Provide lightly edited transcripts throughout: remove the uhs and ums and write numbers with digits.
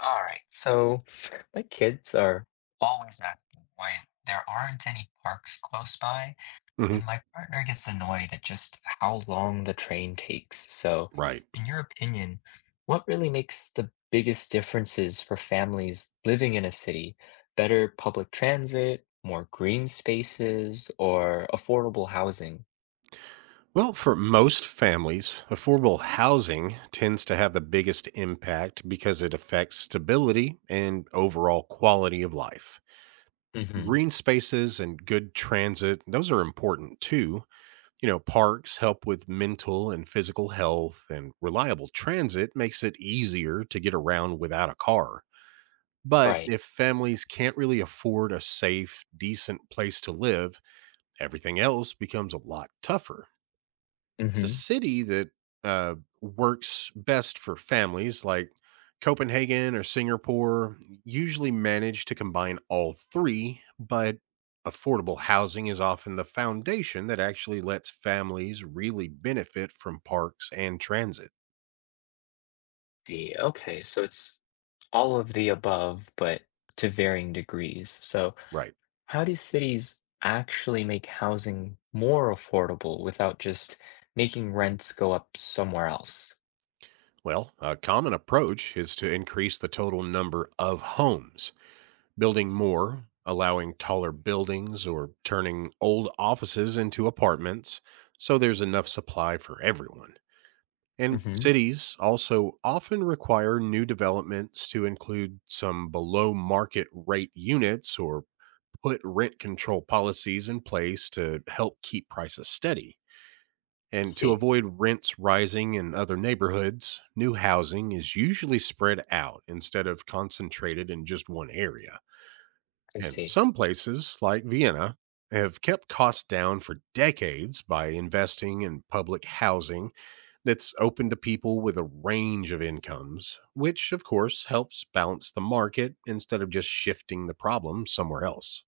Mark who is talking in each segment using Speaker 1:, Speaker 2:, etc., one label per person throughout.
Speaker 1: All right. So my kids are always asking why there aren't any parks close by,
Speaker 2: Hmm.
Speaker 1: and my partner gets annoyed at just how long the train takes. So,
Speaker 2: Right.
Speaker 1: in your opinion, what really makes the biggest differences for families living in a city? Better public transit, more green spaces, or affordable housing?
Speaker 2: Well, for most families, affordable housing tends to have the biggest impact because it affects stability and overall quality of life.
Speaker 1: Hmm.
Speaker 2: Green spaces and good transit, those are important too. Parks help with mental and physical health, and reliable transit makes it easier to get around without a car. But
Speaker 1: Right.
Speaker 2: if families can't really afford a safe, decent place to live, everything else becomes a lot tougher. The
Speaker 1: Hmm.
Speaker 2: city that uh, works best for families like Copenhagen or Singapore usually manage to combine all three, but affordable housing is often the foundation that actually lets families really benefit from parks and transit.
Speaker 1: The okay, so it's all of the above, but to varying degrees. So
Speaker 2: Right.
Speaker 1: how do cities actually make housing more affordable without just making rents go up somewhere else?
Speaker 2: Well, a common approach is to increase the total number of homes. Building more, allowing taller buildings or turning old offices into apartments so there's enough supply for everyone. And
Speaker 1: Hmm.
Speaker 2: cities also often require new developments to include some below market rate units or put rent control policies in place to help keep prices steady.
Speaker 1: I
Speaker 2: And to
Speaker 1: see.
Speaker 2: avoid rents rising in other neighborhoods, new housing is usually spread out instead of concentrated in just one area.
Speaker 1: I
Speaker 2: And
Speaker 1: see.
Speaker 2: some places, like Vienna, have kept costs down for decades by investing in public housing that's open to people with a range of incomes, which of course helps balance the market instead of just shifting the problem somewhere else.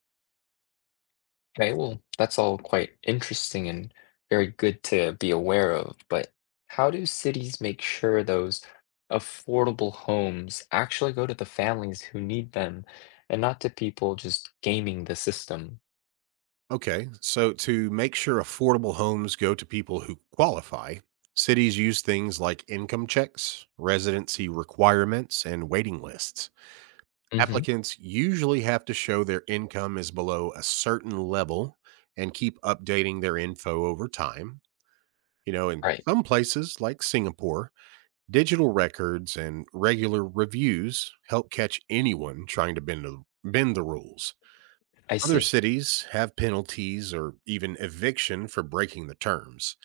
Speaker 1: Okay, well, that's all quite interesting and very good to be aware of, but how do cities make sure those affordable homes actually go to the families who need them and not to people just gaming the system?
Speaker 2: Okay, so to make sure affordable homes go to people who qualify, cities use things like income checks, residency requirements, and waiting lists.
Speaker 1: Hmm.
Speaker 2: Applicants usually have to show their income is below a certain level and keep updating their info over time. In
Speaker 1: Right.
Speaker 2: some places like Singapore, digital records and regular reviews help catch anyone trying to bend the rules.
Speaker 1: I
Speaker 2: Other
Speaker 1: see.
Speaker 2: cities have penalties or even eviction for breaking the terms.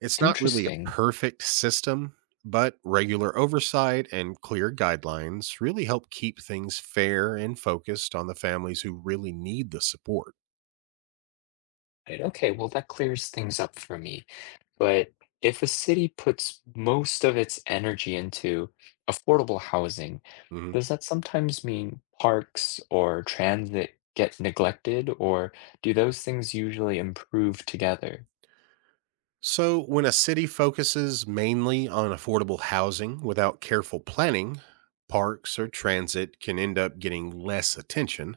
Speaker 2: It's not really a
Speaker 1: Interesting.
Speaker 2: perfect system, but regular oversight and clear guidelines really help keep things fair and focused on the families who really need the support.
Speaker 1: Right. Okay, well, that clears things up for me. But if a city puts most of its energy into affordable housing,
Speaker 2: Mhm.
Speaker 1: does that sometimes mean parks or transit get neglected, or do those things usually improve together?
Speaker 2: So, when a city focuses mainly on affordable housing without careful planning, parks or transit can end up getting less attention.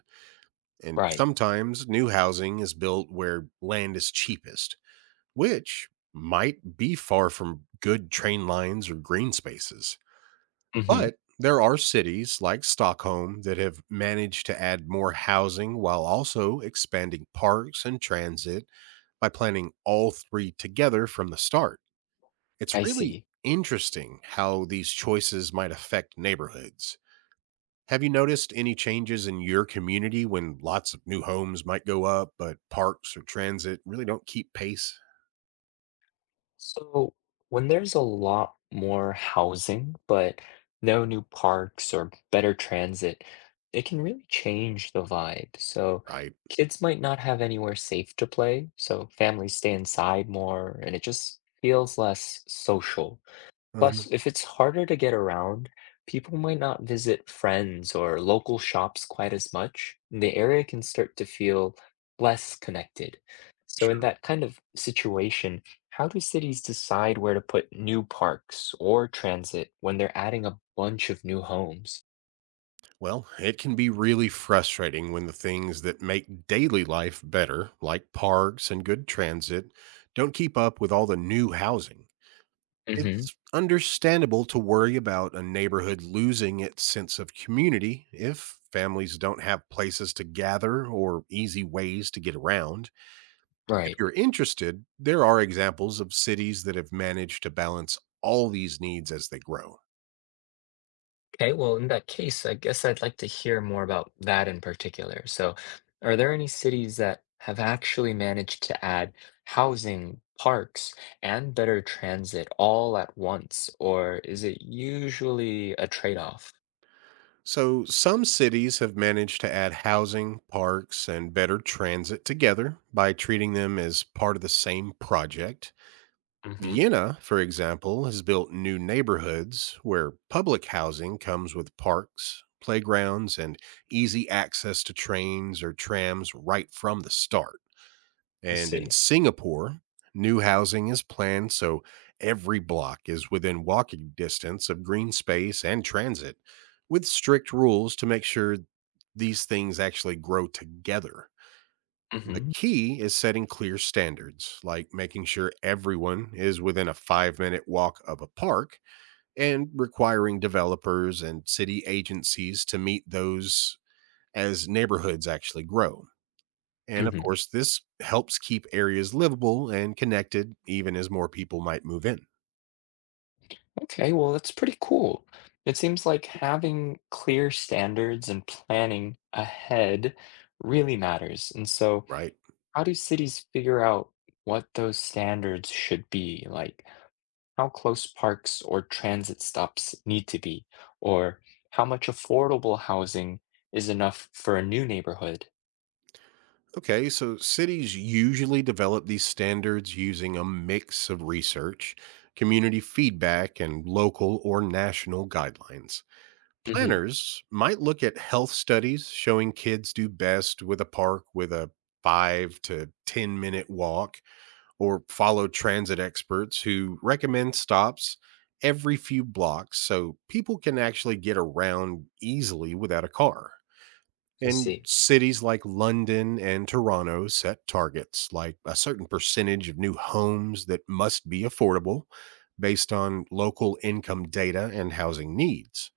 Speaker 2: And
Speaker 1: Right.
Speaker 2: sometimes new housing is built where land is cheapest, which might be far from good train lines or green spaces.
Speaker 1: Hmm.
Speaker 2: But there are cities like Stockholm that have managed to add more housing while also expanding parks and transit by planning all three together from the start. It's
Speaker 1: I
Speaker 2: really
Speaker 1: see.
Speaker 2: interesting how these choices might affect neighborhoods. Have you noticed any changes in your community when lots of new homes might go up, but parks or transit really don't keep pace?
Speaker 1: So when there's a lot more housing, but no new parks or better transit, it can really change the vibe. So
Speaker 2: Right.
Speaker 1: kids might not have anywhere safe to play, so families stay inside more, and it just feels less social.
Speaker 2: Uh-huh.
Speaker 1: Plus, if it's harder to get around, people might not visit friends or local shops quite as much, and the area can start to feel less connected. So, in that kind of situation, how do cities decide where to put new parks or transit when they're adding a bunch of new homes?
Speaker 2: Well, it can be really frustrating when the things that make daily life better, like parks and good transit, don't keep up with all the new housing.
Speaker 1: Hmm.
Speaker 2: It's understandable to worry about a neighborhood losing its sense of community if families don't have places to gather or easy ways to get around. If
Speaker 1: Right.
Speaker 2: you're interested, there are examples of cities that have managed to balance all these needs as they grow.
Speaker 1: Okay, well, in that case, I guess I'd like to hear more about that in particular. So, are there any cities that have actually managed to add housing, parks, and better transit all at once, or is it usually a trade-off?
Speaker 2: So, some cities have managed to add housing, parks, and better transit together by treating them as part of the same project.
Speaker 1: Hmm.
Speaker 2: Vienna, for example, has built new neighborhoods where public housing comes with parks, playgrounds, and easy access to trains or trams right from the start.
Speaker 1: Let's
Speaker 2: And in
Speaker 1: see.
Speaker 2: Singapore, new housing is planned so every block is within walking distance of green space and transit, with strict rules to make sure these things actually grow together. The
Speaker 1: Hmm.
Speaker 2: key is setting clear standards, like making sure everyone is within a 5-minute walk of a park and requiring developers and city agencies to meet those as neighborhoods actually grow. And of
Speaker 1: Hmm.
Speaker 2: course, this helps keep areas livable and connected, even as more people might move in,
Speaker 1: Okay, well, that's pretty cool. It seems like having clear standards and planning ahead really matters. And so,
Speaker 2: right?
Speaker 1: how do cities figure out what those standards should be? Like how close parks or transit stops need to be, or how much affordable housing is enough for a new neighborhood?
Speaker 2: Okay, so cities usually develop these standards using a mix of research, community feedback, and local or national guidelines.
Speaker 1: Hmm.
Speaker 2: Planners might look at health studies showing kids do best with a park with a five to 10 minute walk or follow transit experts who recommend stops every few blocks so people can actually get around easily without a car.
Speaker 1: I
Speaker 2: And
Speaker 1: see.
Speaker 2: cities like London and Toronto set targets like a certain percentage of new homes that must be affordable based on local income data and housing needs.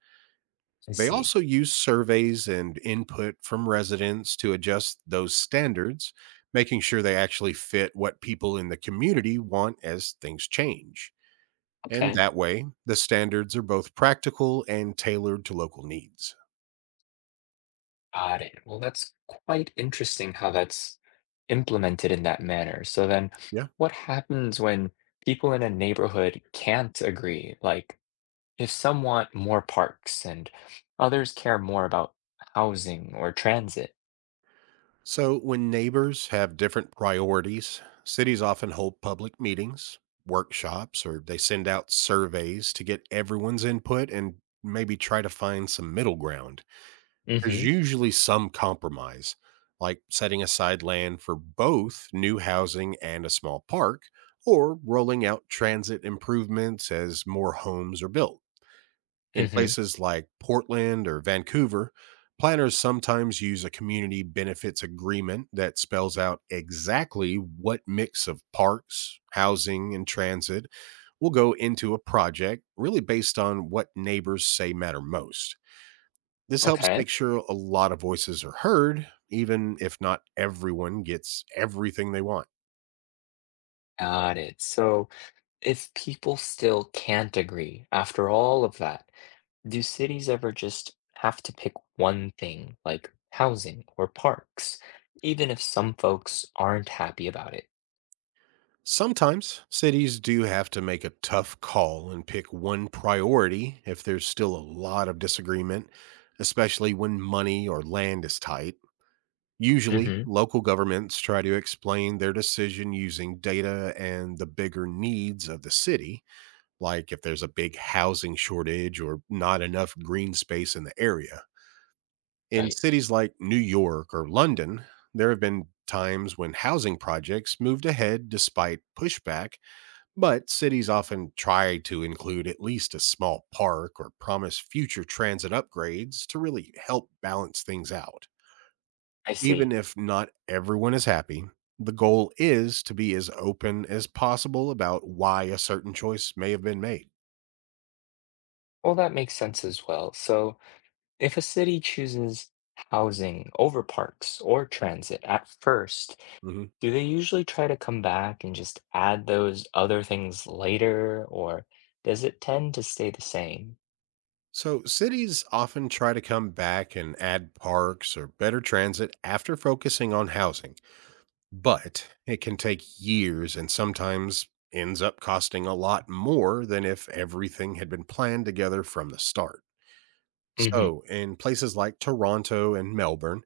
Speaker 1: I
Speaker 2: They
Speaker 1: see.
Speaker 2: also use surveys and input from residents to adjust those standards, making sure they actually fit what people in the community want as things change. And
Speaker 1: Okay.
Speaker 2: that way, the standards are both practical and tailored to local needs.
Speaker 1: Got it. Well, that's quite interesting how that's implemented in that manner. So then
Speaker 2: Yeah.
Speaker 1: what happens when people in a neighborhood can't agree? Like if some want more parks and others care more about housing or transit.
Speaker 2: So, when neighbors have different priorities, cities often hold public meetings, workshops, or they send out surveys to get everyone's input and maybe try to find some middle ground. There's
Speaker 1: Hmm.
Speaker 2: usually some compromise, like setting aside land for both new housing and a small park, or rolling out transit improvements as more homes are built. In
Speaker 1: Hmm.
Speaker 2: places like Portland or Vancouver, planners sometimes use a community benefits agreement that spells out exactly what mix of parks, housing, and transit will go into a project, really based on what neighbors say matter most. This helps
Speaker 1: Okay.
Speaker 2: make sure a lot of voices are heard, even if not everyone gets everything they want.
Speaker 1: Got it. So if people still can't agree after all of that, do cities ever just have to pick one thing, like housing or parks, even if some folks aren't happy about it?
Speaker 2: Sometimes cities do have to make a tough call and pick one priority if there's still a lot of disagreement, especially when money or land is tight. Usually,
Speaker 1: Hmm.
Speaker 2: local governments try to explain their decision using data and the bigger needs of the city, like if there's a big housing shortage or not enough green space in the area. In
Speaker 1: Right.
Speaker 2: cities like New York or London, there have been times when housing projects moved ahead despite pushback, but cities often try to include at least a small park or promise future transit upgrades to really help balance things out.
Speaker 1: I
Speaker 2: Even
Speaker 1: see.
Speaker 2: if not everyone is happy, the goal is to be as open as possible about why a certain choice may have been made.
Speaker 1: Well, that makes sense as well. So if a city chooses housing over parks or transit at first,
Speaker 2: Mhm.
Speaker 1: do they usually try to come back and just add those other things later, or does it tend to stay the same?
Speaker 2: So, cities often try to come back and add parks or better transit after focusing on housing, but it can take years and sometimes ends up costing a lot more than if everything had been planned together from the start.
Speaker 1: Hmm.
Speaker 2: So, in places like Toronto and Melbourne,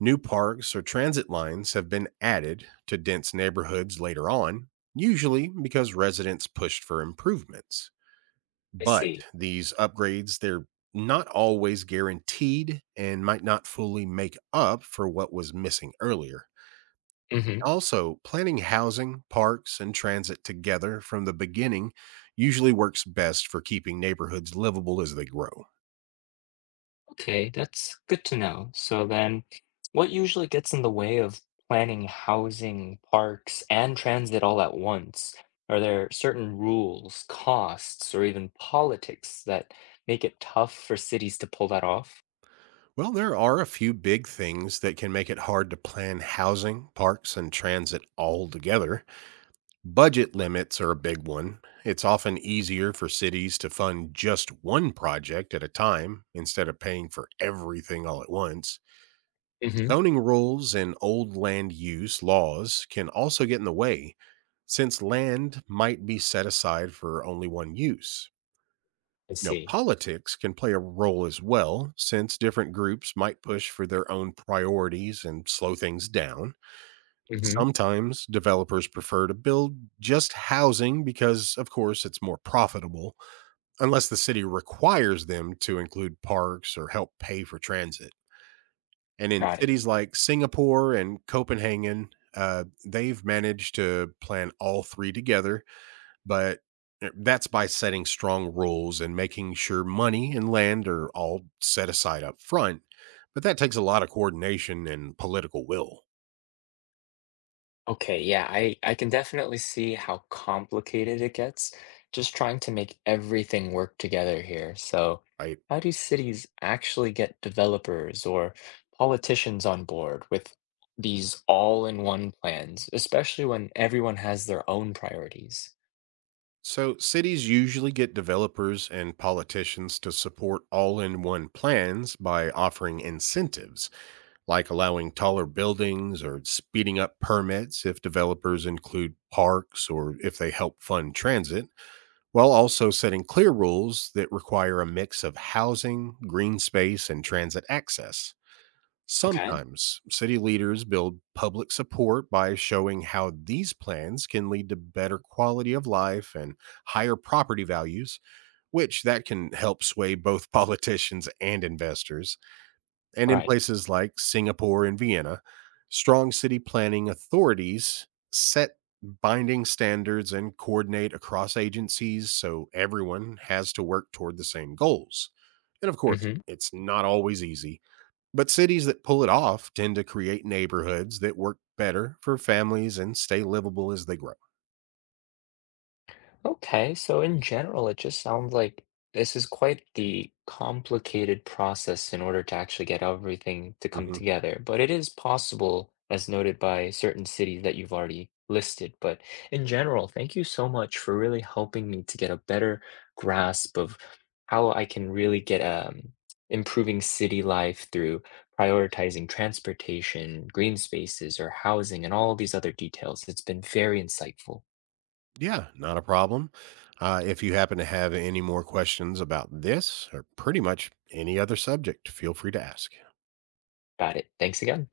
Speaker 2: new parks or transit lines have been added to dense neighborhoods later on, usually because residents pushed for improvements.
Speaker 1: I
Speaker 2: But
Speaker 1: see.
Speaker 2: these upgrades, they're not always guaranteed and might not fully make up for what was missing earlier.
Speaker 1: Hmm.
Speaker 2: Also, planning housing, parks, and transit together from the beginning usually works best for keeping neighborhoods livable as they grow.
Speaker 1: Okay, that's good to know. So then, what usually gets in the way of planning housing, parks, and transit all at once? Are there certain rules, costs, or even politics that make it tough for cities to pull that off?
Speaker 2: Well, there are a few big things that can make it hard to plan housing, parks, and transit all together. Budget limits are a big one. It's often easier for cities to fund just one project at a time instead of paying for everything all at once.
Speaker 1: Hmm.
Speaker 2: Zoning rules and old land use laws can also get in the way since land might be set aside for only one use.
Speaker 1: I see.
Speaker 2: Politics can play a role as well since different groups might push for their own priorities and slow things down.
Speaker 1: Hmm.
Speaker 2: Sometimes developers prefer to build just housing because, of course, it's more profitable, unless the city requires them to include parks or help pay for transit. And in
Speaker 1: Got it.
Speaker 2: cities like Singapore and Copenhagen, they've managed to plan all three together, but that's by setting strong rules and making sure money and land are all set aside up front. But that takes a lot of coordination and political will.
Speaker 1: Okay, yeah, I can definitely see how complicated it gets just trying to make everything work together here. So,
Speaker 2: I
Speaker 1: how do cities actually get developers or politicians on board with these all-in-one plans, especially when everyone has their own priorities?
Speaker 2: So, cities usually get developers and politicians to support all in one plans by offering incentives, like allowing taller buildings or speeding up permits if developers include parks or if they help fund transit, while also setting clear rules that require a mix of housing, green space, and transit access.
Speaker 1: Okay.
Speaker 2: Sometimes city leaders build public support by showing how these plans can lead to better quality of life and higher property values, which that can help sway both politicians and investors. And in
Speaker 1: Right.
Speaker 2: places like Singapore and Vienna, strong city planning authorities set binding standards and coordinate across agencies so everyone has to work toward the same goals. And of course,
Speaker 1: Hmm.
Speaker 2: it's not always easy but cities that pull it off tend to create neighborhoods that work better for families and stay livable as they grow.
Speaker 1: Okay, so in general, it just sounds like this is quite the complicated process in order to actually get everything to come
Speaker 2: Hmm.
Speaker 1: together. But it is possible, as noted by certain cities that you've already listed. But in general, thank you so much for really helping me to get a better grasp of how I can really get improving city life through prioritizing transportation, green spaces, or housing, and all these other details. It's been very insightful.
Speaker 2: Yeah, not a problem. If you happen to have any more questions about this or pretty much any other subject, feel free to ask.
Speaker 1: Got it. Thanks again.